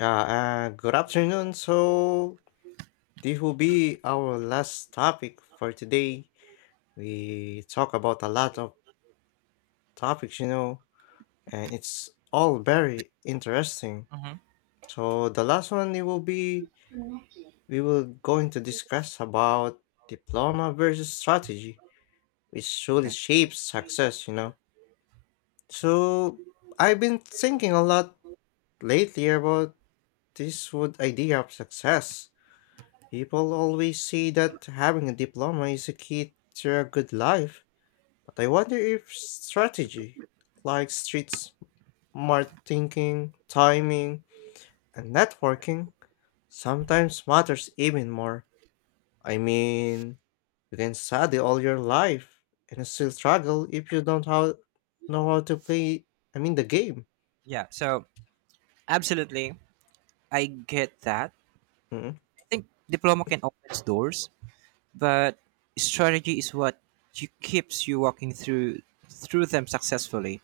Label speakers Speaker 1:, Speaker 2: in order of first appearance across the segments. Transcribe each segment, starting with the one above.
Speaker 1: Yeah, good afternoon. So, this will be our last topic for today. We talk about a lot of topics, you know, and it's all very interesting.
Speaker 2: Mm-hmm.
Speaker 1: So, the last one it will be we will going to discuss about diploma versus strategy, which truly
Speaker 2: Okay.
Speaker 1: shapes success, you know. So, I've been thinking a lot lately about this would idea of success. People always say that having a diploma is a key to a good life, but I wonder if strategy, like street smart thinking, timing, and networking, sometimes matters even more. I mean, you can study all your life and still struggle if you don't how, know how to play, I mean, the game.
Speaker 2: Yeah. So absolutely, I get that.
Speaker 1: mm
Speaker 2: I think diploma can open doors, but strategy is what you keeps you walking through them successfully.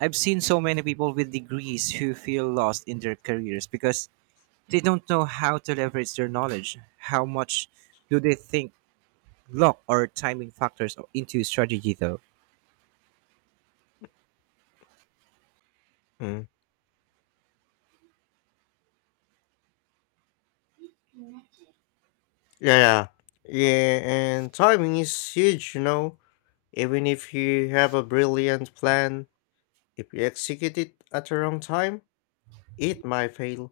Speaker 2: I've seen so many people with degrees who feel lost in their careers because they don't know how to leverage their knowledge. How much do they think luck or timing factors into strategy though?
Speaker 1: mm. Yeah, yeah, yeah, and timing is huge, you know. Even if you have a brilliant plan, if you execute it at the wrong time, it might fail.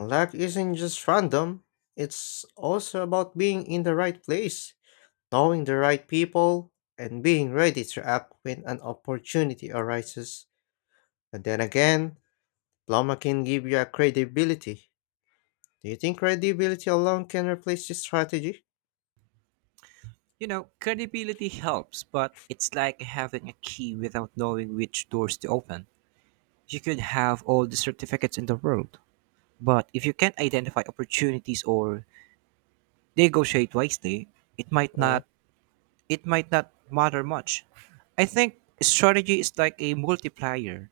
Speaker 1: Luck isn't just random, it's also about being in the right place, knowing the right people, and being ready to act when an opportunity arises. But then again, Pluma can give you a credibility. Do you think credibility alone can replace this strategy?
Speaker 2: You know, credibility helps, but it's like having a key without knowing which doors to open. You could have all the certificates in the world, but if you can't identify opportunities or negotiate wisely, it might
Speaker 1: Mm.
Speaker 2: not it might not matter much. I think strategy is like a multiplier.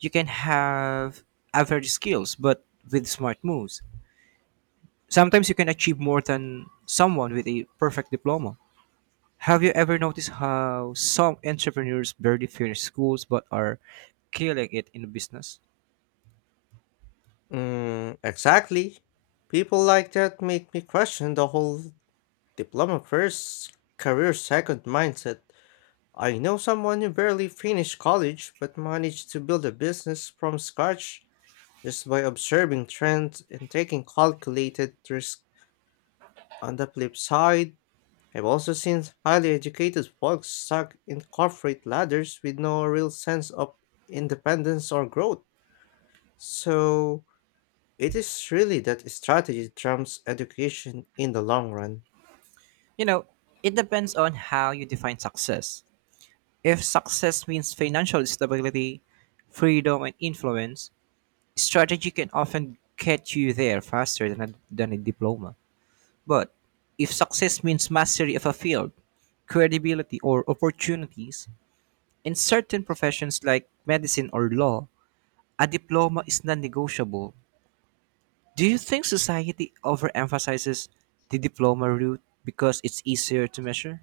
Speaker 2: You can have average skills, but with smart moves. Sometimes you can achieve more than someone with a perfect diploma. Have you ever noticed how some entrepreneurs barely finish schools but are killing it in business?
Speaker 1: Mm, exactly. People like that make me question the whole diploma first, career second mindset. I know someone who barely finished college but managed to build a business from scratch just by observing trends and taking calculated risks. On the flip side, I've also seen highly educated folks stuck in corporate ladders with no real sense of independence or growth. So, it is really that strategy trumps education in the long run.
Speaker 2: You know, it depends on how you define success. If success means financial stability, freedom, and influence, strategy can often get you there faster than a diploma. But if success means mastery of a field, credibility, or opportunities, in certain professions like medicine or law, a diploma is non negotiable. Do you think society overemphasizes the diploma route because it's easier to measure?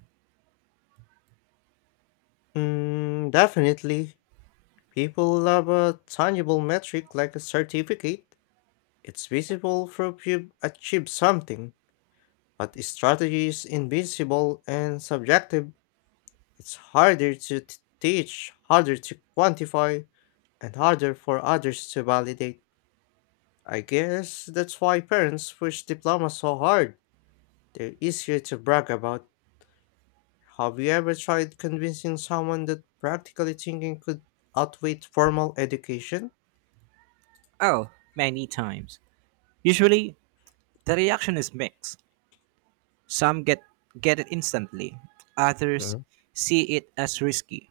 Speaker 1: Mm, definitely. People love a tangible metric like a certificate. It's visible through you achieve something, but strategy is invisible and subjective. It's harder to teach, harder to quantify, and harder for others to validate. I guess that's why parents push diploma so hard. They're easier to brag about. Have you ever tried convincing someone that practically thinking could outweigh formal education?
Speaker 2: Oh, many times. Usually, the reaction is mixed. Some get it instantly, others
Speaker 1: Mhm.
Speaker 2: see it as risky.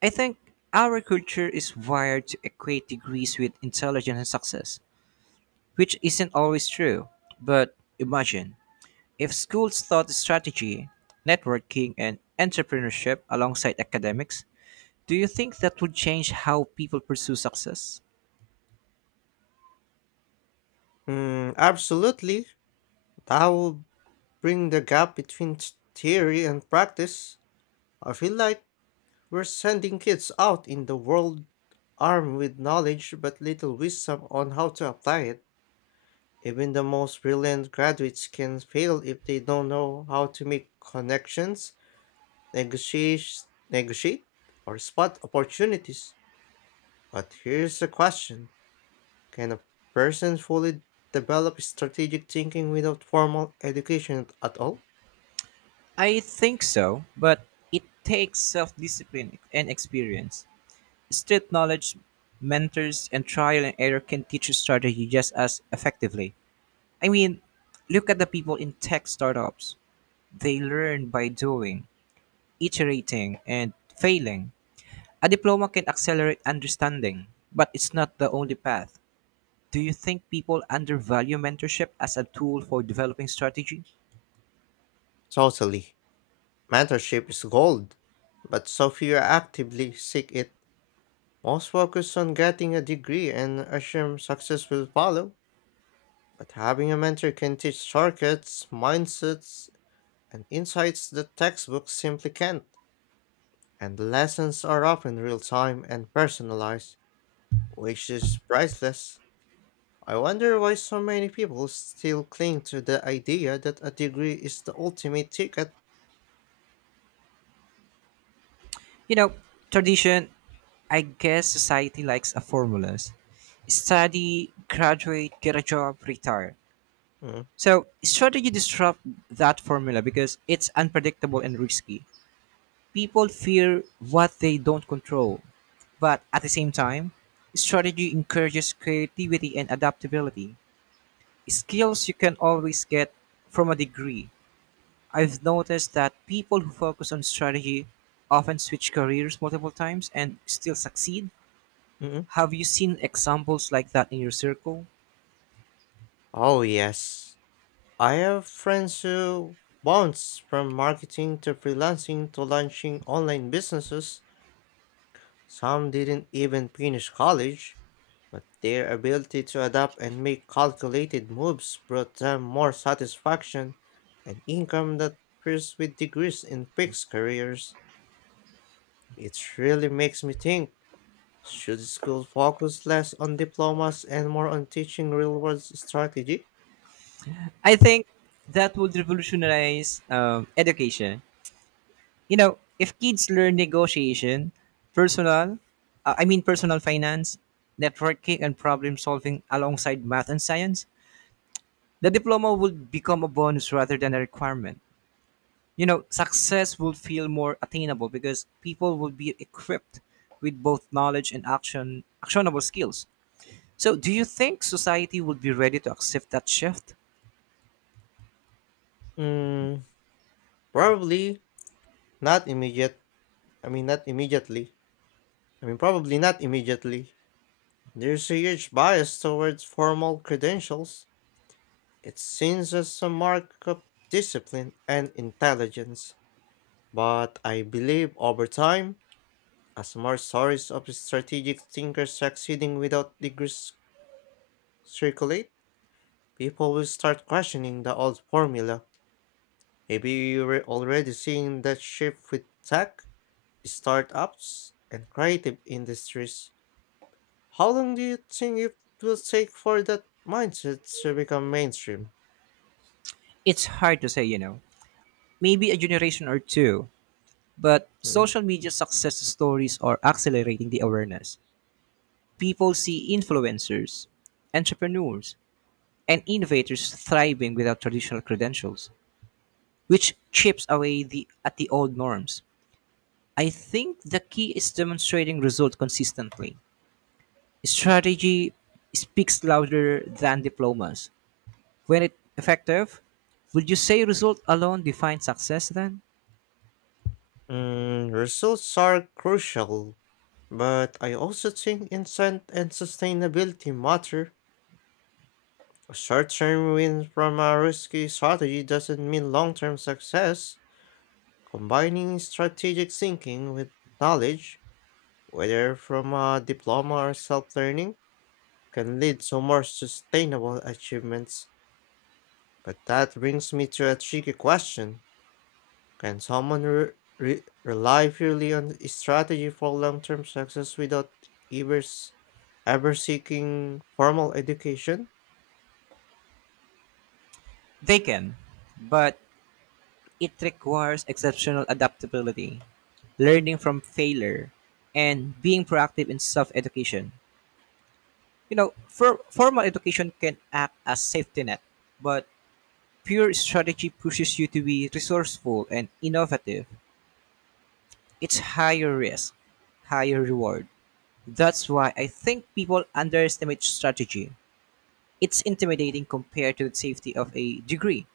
Speaker 2: I think our culture is wired to equate degrees with intelligence and success, which isn't always true. But imagine if schools taught strategy, networking, and entrepreneurship alongside academics, do you think that would change how people pursue success?
Speaker 1: Mm, absolutely. That would bring the gap between theory and practice. I feel like we're sending kids out in the world armed with knowledge but little wisdom on how to apply it. Even the most brilliant graduates can fail if they don't know how to make connections, negotiate, or spot opportunities. But here's the question. Can a person fully develop strategic thinking without formal education at all?
Speaker 2: I think so, but it takes self discipline and experience. Street knowledge, mentors, and trial and error can teach you strategy just as effectively. I mean, look at the people in tech startups. They learn by doing, iterating, and failing. A diploma can accelerate understanding, but it's not the only path. Do you think people undervalue mentorship as a tool for developing strategy?
Speaker 1: Totally. Mentorship is gold, but so few actively seek it. Most focus on getting a degree and assume success will follow. But having a mentor can teach shortcuts, mindsets, and insights that textbooks simply can't. And lessons are often real time and personalized, which is priceless. I wonder why so many people still cling to the idea that a degree is the ultimate ticket.
Speaker 2: You know, tradition, I guess society likes a formulas. Study, graduate, get a job, retire.
Speaker 1: Mm,
Speaker 2: So strategy disrupt that formula because it's unpredictable and risky. People fear what they don't control. But at the same time, strategy encourages creativity and adaptability. Skills you can always get from a degree. I've noticed that people who focus on strategy often switch careers multiple times and still succeed.
Speaker 1: mm.
Speaker 2: Have you seen examples like that in your circle?
Speaker 1: Oh, yes. I have friends who bounced from marketing to freelancing to launching online businesses. Some didn't even finish college, but their ability to adapt and make calculated moves brought them more satisfaction and income than peers with degrees in fixed careers. It really makes me think, should school focus less on diplomas and more on teaching real world strategy?
Speaker 2: I think that would revolutionize education. You know, if kids learn negotiation, personal, I mean personal finance, networking, and problem solving alongside math and science, the diploma would become a bonus rather than a requirement. You know, success would feel more attainable because people would be equipped with both knowledge and actionable skills. So, do you think society would be ready to accept that shift?
Speaker 1: Mm, probably not immediate I mean, not immediately. I mean, probably not immediately. There's a huge bias towards formal credentials. It seems as a mark of discipline and intelligence. But I believe over time, as more stories of strategic thinkers succeeding without degrees circulate, people will start questioning the old formula. Maybe you're already seeing that shift with tech, startups, and creative industries. How long do you think it will take for that mindset to become mainstream?
Speaker 2: It's hard to say, you know. Maybe a generation or two. But
Speaker 1: Mm.
Speaker 2: social media success stories are accelerating the awareness. People see influencers, entrepreneurs, and innovators thriving without traditional credentials, which chips away at the old norms. I think the key is demonstrating results consistently. Strategy speaks louder than diplomas. When it effective, would you say result alone defines success then?
Speaker 1: Mm, results are crucial, but I also think insight and sustainability matter. A short term win from a risky strategy doesn't mean long term success. Combining strategic thinking with knowledge, whether from a diploma or self learning, can lead to more sustainable achievements. But that brings me to a tricky question. Can someone rely purely on a strategy for long term success without ever, s- ever seeking formal education?
Speaker 2: They can, but it requires exceptional adaptability, learning from failure, and being proactive in self education. You know, formal education can act as safety net, but pure strategy pushes you to be resourceful and innovative. It's higher risk, higher reward. That's why I think people underestimate strategy. It's intimidating compared to the safety of a degree.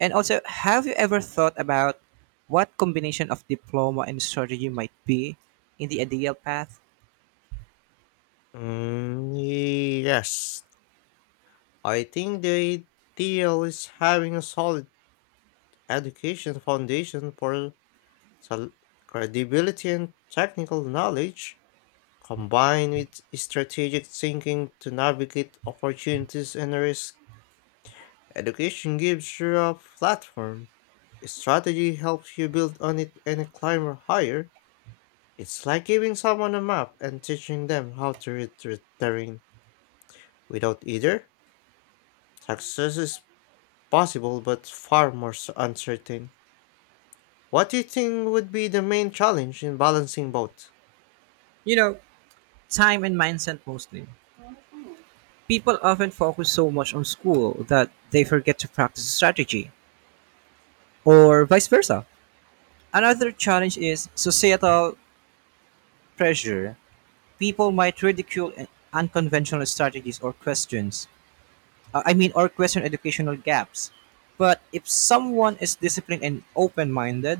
Speaker 2: And also, have you ever thought about what combination of diploma and strategy might be in the ideal path?
Speaker 1: Mm, yes. I think the ideal is having a solid education foundation for sol- credibility and technical knowledge, combined with strategic thinking to navigate opportunities and risks. Education gives you a platform. A strategy helps you build on it and climb higher. It's like giving someone a map and teaching them how to read the terrain. Without either, success is possible but far more uncertain. What do you think would be the main challenge in balancing both?
Speaker 2: You know, time and mindset mostly. People often focus so much on school that they forget to practice strategy, or vice versa. Another challenge is societal pressure. People might ridicule unconventional strategies or question educational gaps. But if someone is disciplined and open minded,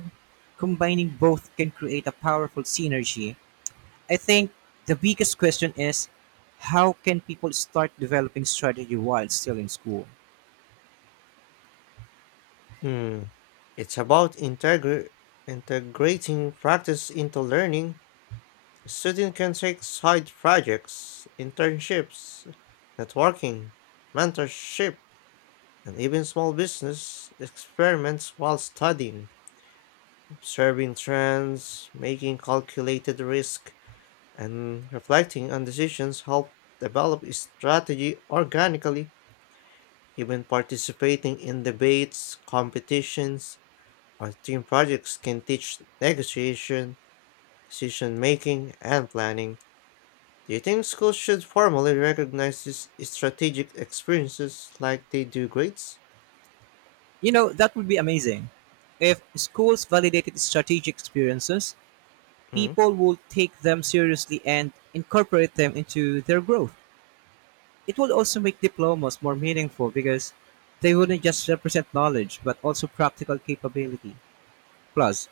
Speaker 2: combining both can create a powerful synergy. I think the biggest question is how can people start developing strategy while still in school?
Speaker 1: Hmm, it's about integrating practice into learning. Students can take side projects, internships, networking, mentorship, and even small business experiments while studying, observing trends, making calculated risk, and reflecting on decisions help develop a strategy organically. Even participating in debates, competitions, or team projects can teach negotiation, decision making, and planning. Do you think schools should formally recognize these strategic experiences like they do grades?
Speaker 2: You know, that would be amazing. If schools validated strategic experiences,
Speaker 1: Mm.
Speaker 2: people would take them seriously and incorporate them into their growth. It would also make diplomas more meaningful because they wouldn't just represent knowledge but also practical capability. Plus,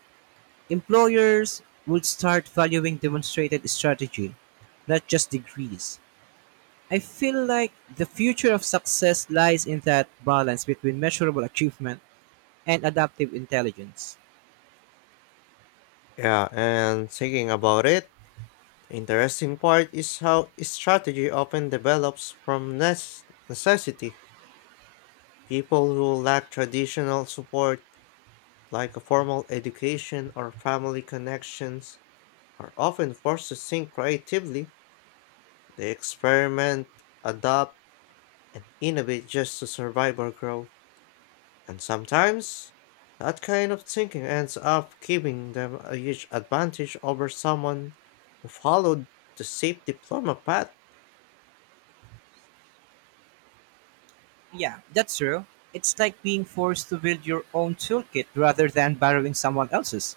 Speaker 2: employers would start valuing demonstrated strategy, not just degrees. I feel like the future of success lies in that balance between measurable achievement and adaptive intelligence.
Speaker 1: Yeah, and thinking about it, the interesting part is how strategy often develops from necessity. People who lack traditional support, like a formal education or family connections, are often forced to think creatively. They experiment, adapt, and innovate just to survive or grow. And sometimes, that kind of thinking ends up giving them a huge advantage over someone who followed the safe diploma path.
Speaker 2: Yeah, that's true. It's like being forced to build your own toolkit rather than borrowing someone else's.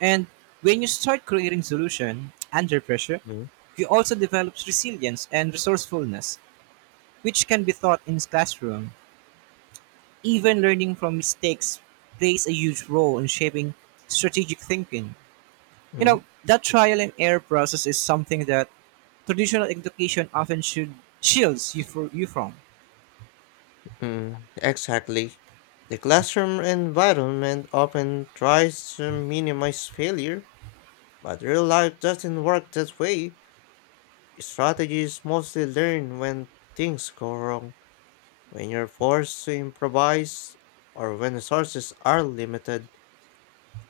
Speaker 2: And when you start creating solution under pressure,
Speaker 1: Mm,
Speaker 2: you also develop resilience and resourcefulness, which can be taught in classroom. Even learning from mistakes plays a huge role in shaping strategic thinking. You
Speaker 1: mm.
Speaker 2: know, that trial and error process is something that traditional education often should shields you, you from.
Speaker 1: Mm, exactly. The classroom environment often tries to minimize failure, but real life doesn't work that way. Strategies mostly learn when things go wrong, when you're forced to improvise, or when resources are limited.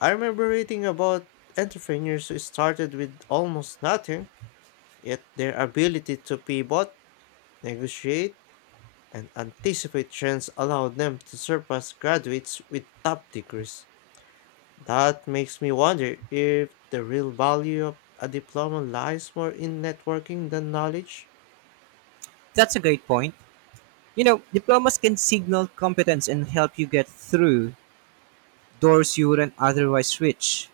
Speaker 1: I remember reading about entrepreneurs who started with almost nothing, yet their ability to pivot, negotiate, and anticipate trends allow them to surpass graduates with top degrees. That makes me wonder if the real value of a diploma lies more in networking than knowledge.
Speaker 2: That's a great point. You know, diplomas can signal competence and help you get through doors you wouldn't otherwise reach.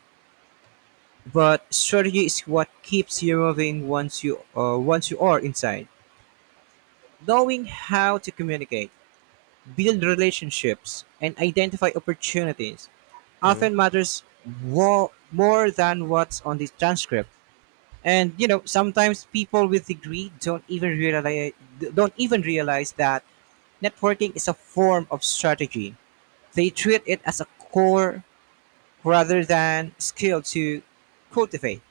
Speaker 2: But strategy is what keeps you moving once you are inside. Knowing how to communicate, build relationships, and identify opportunities
Speaker 1: Mm.
Speaker 2: often matters more than what's on the transcript. And you know, sometimes people with degree don't even realize that networking is a form of strategy. They treat it as a core rather than skill to cultivate.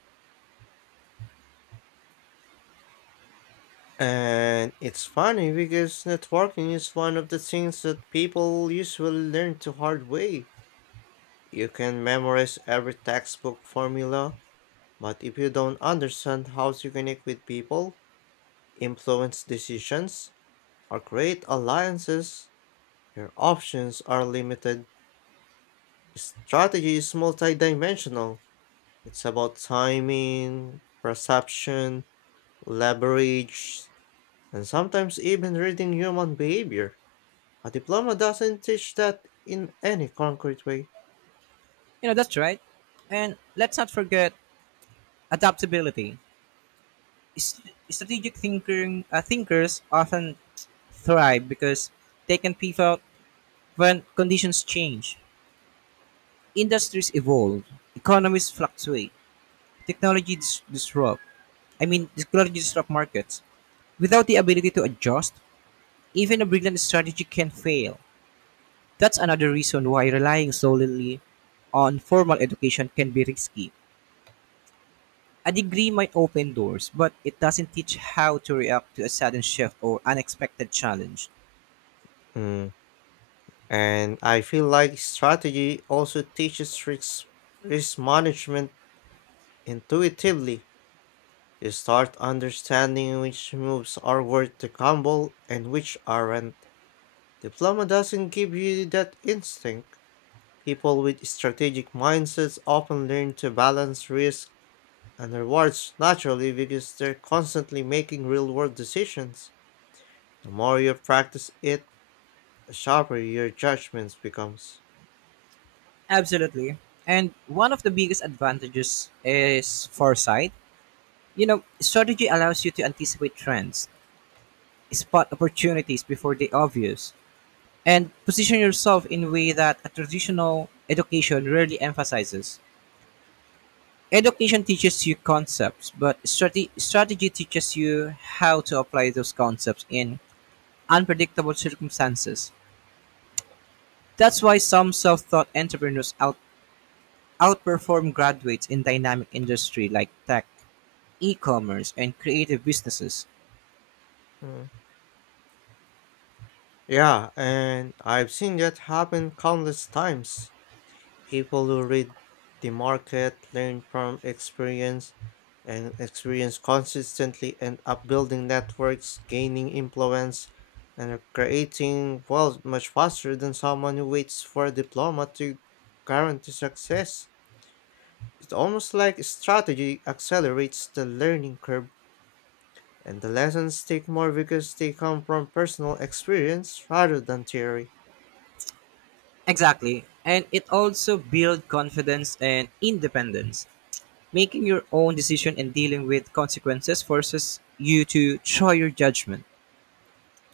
Speaker 1: And it's funny because networking is one of the things that people usually learn the hard way. You can memorize every textbook formula, but if you don't understand how to connect with people, influence decisions, or create alliances, your options are limited. Strategy is multidimensional. It's about timing, perception, leverage, and sometimes even reading human behavior. A diploma doesn't teach that in any concrete way.
Speaker 2: You know, that's right. And let's not forget adaptability. S- Strategic thinkers often thrive because they can pivot when conditions change. Industries evolve, economies fluctuate, technology dis- disrupt. I mean, technology disrupt markets. Without the ability to adjust, even a brilliant strategy can fail. That's another reason why relying solely on formal education can be risky. A degree might open doors, but it doesn't teach how to react to a sudden shift or unexpected challenge.
Speaker 1: Mm. And I feel like strategy also teaches risk management intuitively. You start understanding which moves are worth the gamble and which aren't. Diploma doesn't give you that instinct. People with strategic mindsets often learn to balance risk and rewards naturally because they're constantly making real world decisions. The more you practice it, the sharper your judgments becomes.
Speaker 2: Absolutely. And one of the biggest advantages is foresight. You know, strategy allows you to anticipate trends, spot opportunities before they obvious, and position yourself in a way that a traditional education rarely emphasizes. Education teaches you concepts, but strategy teaches you how to apply those concepts in unpredictable circumstances. That's why some self-taught entrepreneurs outperform graduates in dynamic industry like tech, e-commerce, and creative businesses.
Speaker 1: Hmm. Yeah, and I've seen that happen countless times. People who read the market, learn from experience, and experience consistently end up building networks, gaining influence, and creating wealth much faster than someone who waits for a diploma to guarantee success. It's almost like strategy accelerates the learning curve, and the lessons take more because they come from personal experience rather than theory.
Speaker 2: Exactly. And it also builds confidence and independence. Making your own decision and dealing with consequences forces you to try your judgment.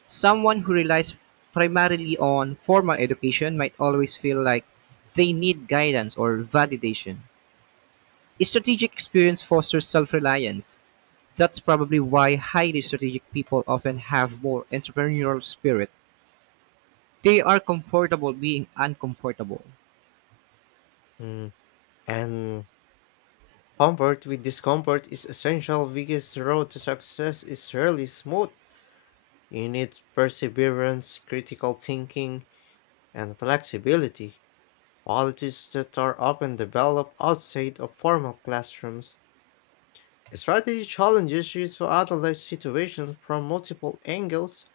Speaker 2: Someone who relies primarily on formal education might always feel like they need guidance or validation. Strategic experience fosters self reliance. That's probably why highly strategic people often have more entrepreneurial spirit. They are comfortable being uncomfortable.
Speaker 1: Hmm. And comfort with discomfort is essential because the road to success is rarely smooth. You need perseverance, critical thinking, and flexibility, qualities that are often developed outside of formal classrooms. Strategy challenges you to analyze situations from multiple angles,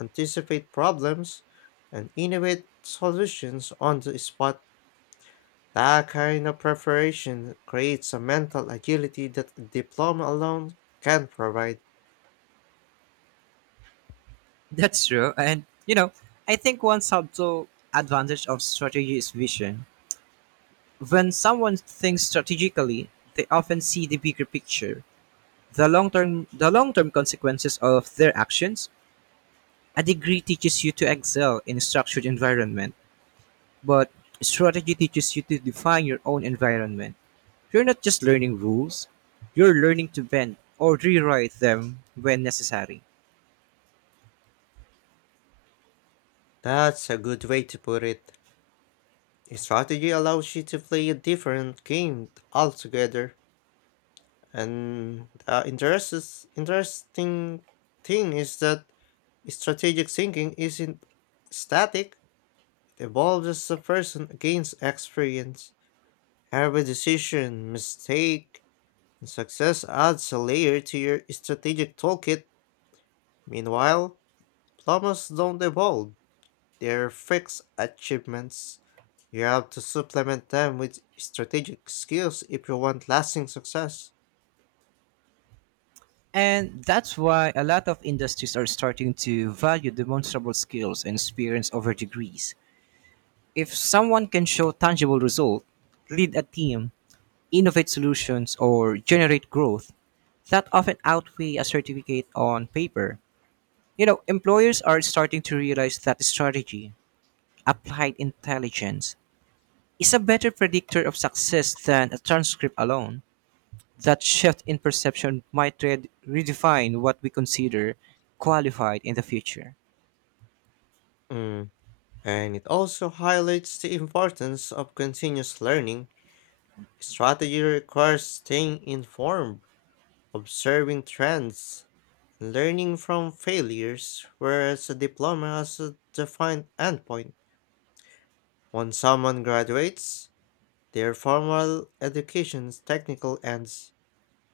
Speaker 1: anticipate problems, and innovate solutions on the spot. That kind of preparation creates a mental agility that a diploma alone can provide.
Speaker 2: That's true. And, you know, I think one subtle advantage of strategy is vision. When someone thinks strategically, they often see the bigger picture, the long-term consequences of their actions. A degree teaches you to excel in a structured environment, but strategy teaches you to define your own environment. You're not just learning rules, you're learning to bend or rewrite them when necessary.
Speaker 1: That's a good way to put it. A strategy allows you to play a different game altogether. And the interesting thing is that strategic thinking isn't static, it evolves as a person gains experience. Every decision, mistake, and success adds a layer to your strategic toolkit. Meanwhile, plumbers don't evolve, their fixed achievements. You have to supplement them with strategic skills if you want lasting success.
Speaker 2: And that's why a lot of industries are starting to value demonstrable skills and experience over degrees. If someone can show tangible results, lead a team, innovate solutions, or generate growth, that often outweigh a certificate on paper. You know, employers are starting to realize that strategy, applied intelligence, is a better predictor of success than a transcript alone. That shift in perception might redefine what we consider qualified in the future.
Speaker 1: Mm. And it also highlights the importance of continuous learning. Strategy requires staying informed, observing trends, and learning from failures, whereas a diploma has a defined endpoint. When someone graduates, their formal education's technical ends.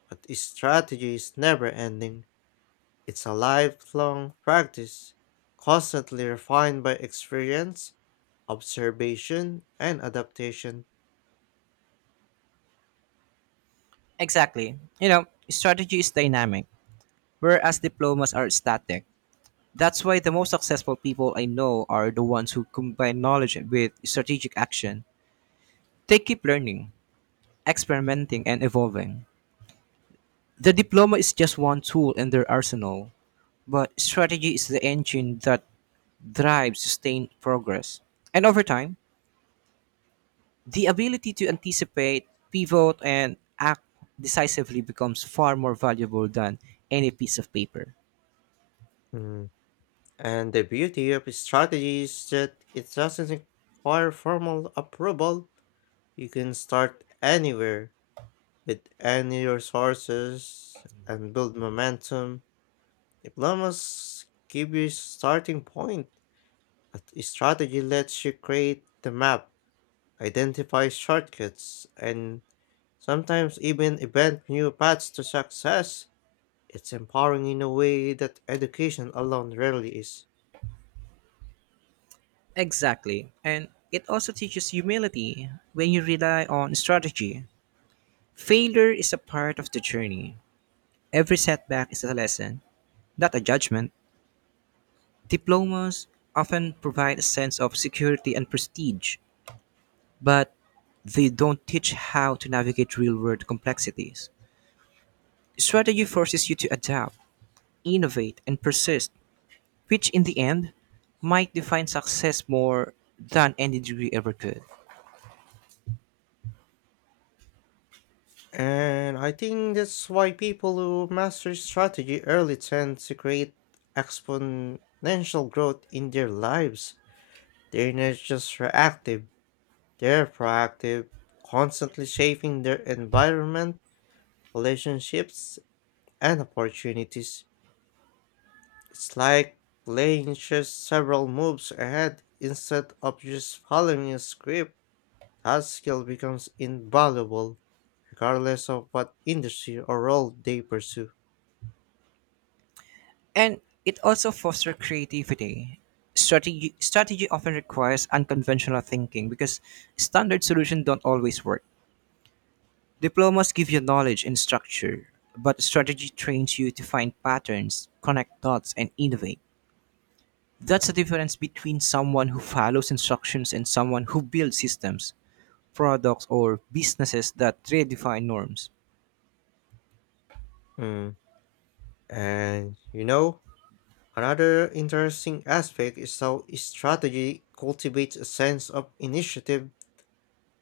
Speaker 1: But strategy is never ending. It's a lifelong practice, constantly refined by experience, observation, and adaptation.
Speaker 2: Exactly. You know, strategy is dynamic, whereas diplomas are static. That's why the most successful people I know are the ones who combine knowledge with strategic action. They keep learning, experimenting, and evolving. The diploma is just one tool in their arsenal, but strategy is the engine that drives sustained progress. And over time, the ability to anticipate, pivot, and act decisively becomes far more valuable than any piece of paper.
Speaker 1: Mm. And the beauty of strategy is that it doesn't require formal approval. You can start anywhere with any resources and build momentum. Diplomas give you starting point, but strategy lets you create the map, identify shortcuts, and sometimes even invent new paths to success. It's empowering in a way that education alone rarely is.
Speaker 2: Exactly. And it also teaches humility when you rely on strategy. Failure is a part of the journey. Every setback is a lesson, not a judgment. Diplomas often provide a sense of security and prestige, but they don't teach how to navigate real world complexities. Strategy forces you to adapt, innovate, and persist, which in the end might define success more than any degree ever could.
Speaker 1: And I think that's why people who master strategy early tend to create exponential growth in their lives. They're not just reactive, they're proactive, constantly shaping their environment, relationships, and opportunities. It's like playing chess several moves ahead instead of just following a script. That skill becomes invaluable regardless of what industry or role they pursue.
Speaker 2: And it also fosters creativity. Strategy often requires unconventional thinking because standard solutions don't always work. Diplomas give you knowledge and structure, but strategy trains you to find patterns, connect dots, and innovate. That's the difference between someone who follows instructions and someone who builds systems, products, or businesses that redefine norms.
Speaker 1: Mm. And you know, another interesting aspect is how strategy cultivates a sense of initiative.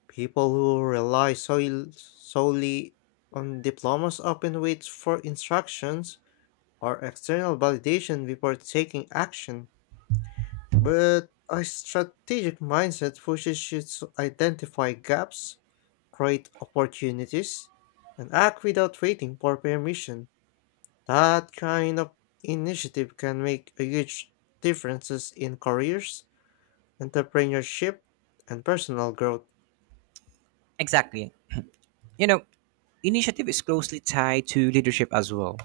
Speaker 1: People who rely solely on diplomas often wait for instructions or external validation before taking action. But a strategic mindset pushes you to identify gaps, create opportunities, and act without waiting for permission. That kind of initiative can make a huge differences in careers, entrepreneurship, and personal growth.
Speaker 2: Exactly. You know, initiative is closely tied to leadership as well.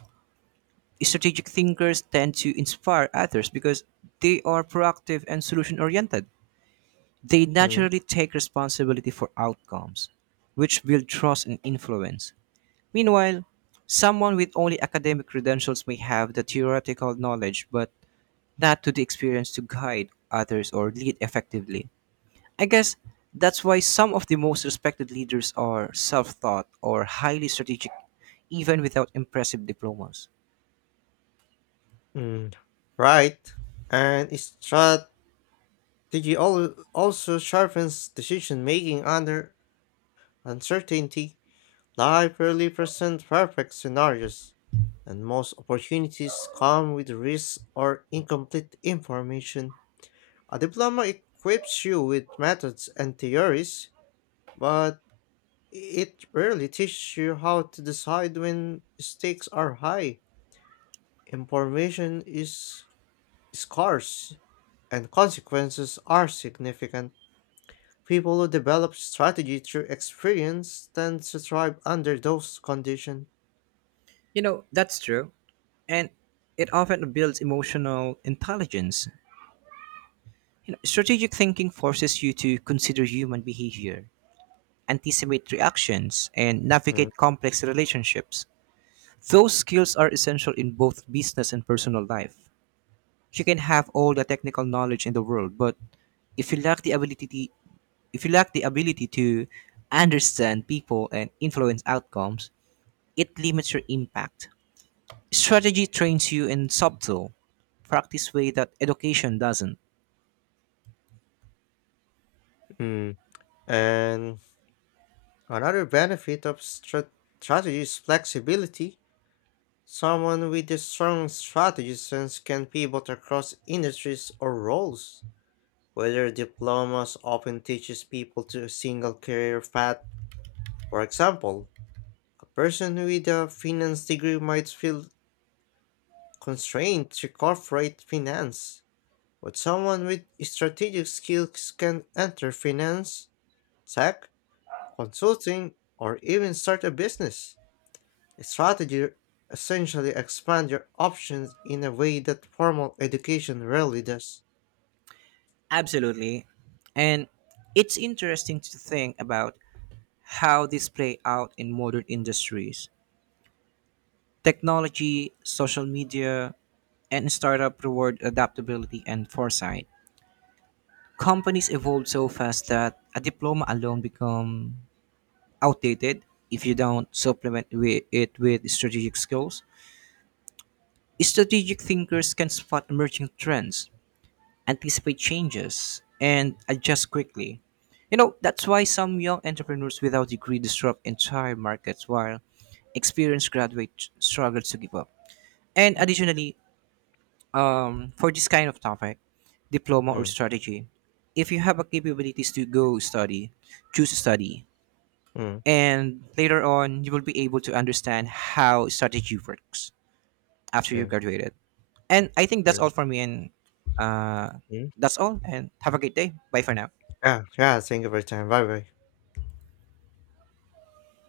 Speaker 2: Strategic thinkers tend to inspire others because they are proactive and solution oriented. They
Speaker 1: Mm,
Speaker 2: naturally take responsibility for outcomes, which build trust and influence. Meanwhile, someone with only academic credentials may have the theoretical knowledge but not to the experience to guide others or lead effectively. I guess that's why some of the most respected leaders are self taught or highly strategic, even without impressive diplomas.
Speaker 1: mm, right. And strategy also sharpens decision making under uncertainty. Life rarely presents perfect scenarios, and most opportunities come with risks or incomplete information. A diploma equips you with methods and theories, but it rarely teaches you how to decide when stakes are high. Information is scarce, and consequences are significant. People who develop strategy through experience tend to thrive under those conditions.
Speaker 2: You know, that's true. And it often builds emotional intelligence. You know, strategic thinking forces you to consider human behavior, anticipate reactions, and
Speaker 1: Mm.
Speaker 2: navigate complex relationships. Those skills are essential in both business and personal life. You can have all the technical knowledge in the world, but if you lack the ability if you lack the ability to understand people and influence outcomes, it limits your impact. Strategy trains you in subtle, practice way that education doesn't.
Speaker 1: Mm. And another benefit of strategy is flexibility. Someone with a strong strategy sense can pivot across industries or roles. Whether diplomas often teaches people to a single career path. For example, a person with a finance degree might feel constrained to corporate finance, but someone with strategic skills can enter finance, tech, consulting, or even start a business. The strategy essentially expands your options in a way that formal education rarely does.
Speaker 2: Absolutely. And it's interesting to think about how this play out in modern industries. Technology, social media, and startup reward adaptability and foresight. Companies evolve so fast that a diploma alone become outdated if you don't supplement it with strategic skills. Strategic thinkers can spot emerging trends, anticipate changes, and adjust quickly. You know, that's why some young entrepreneurs without degree disrupt entire markets while experienced graduates struggle to give up. And
Speaker 1: Mm,
Speaker 2: additionally, for this kind of topic, diploma or
Speaker 1: mm,
Speaker 2: strategy, if you have a capabilities to go study, choose to study.
Speaker 1: mm,
Speaker 2: And later on you will be able to understand how strategy works after you
Speaker 1: true,
Speaker 2: graduated. And I think that's
Speaker 1: true.
Speaker 2: all for me. And uh,
Speaker 1: Mm.
Speaker 2: that's all. And have a great day. Bye for now.
Speaker 1: Yeah, yeah, thank you for your time. Bye bye.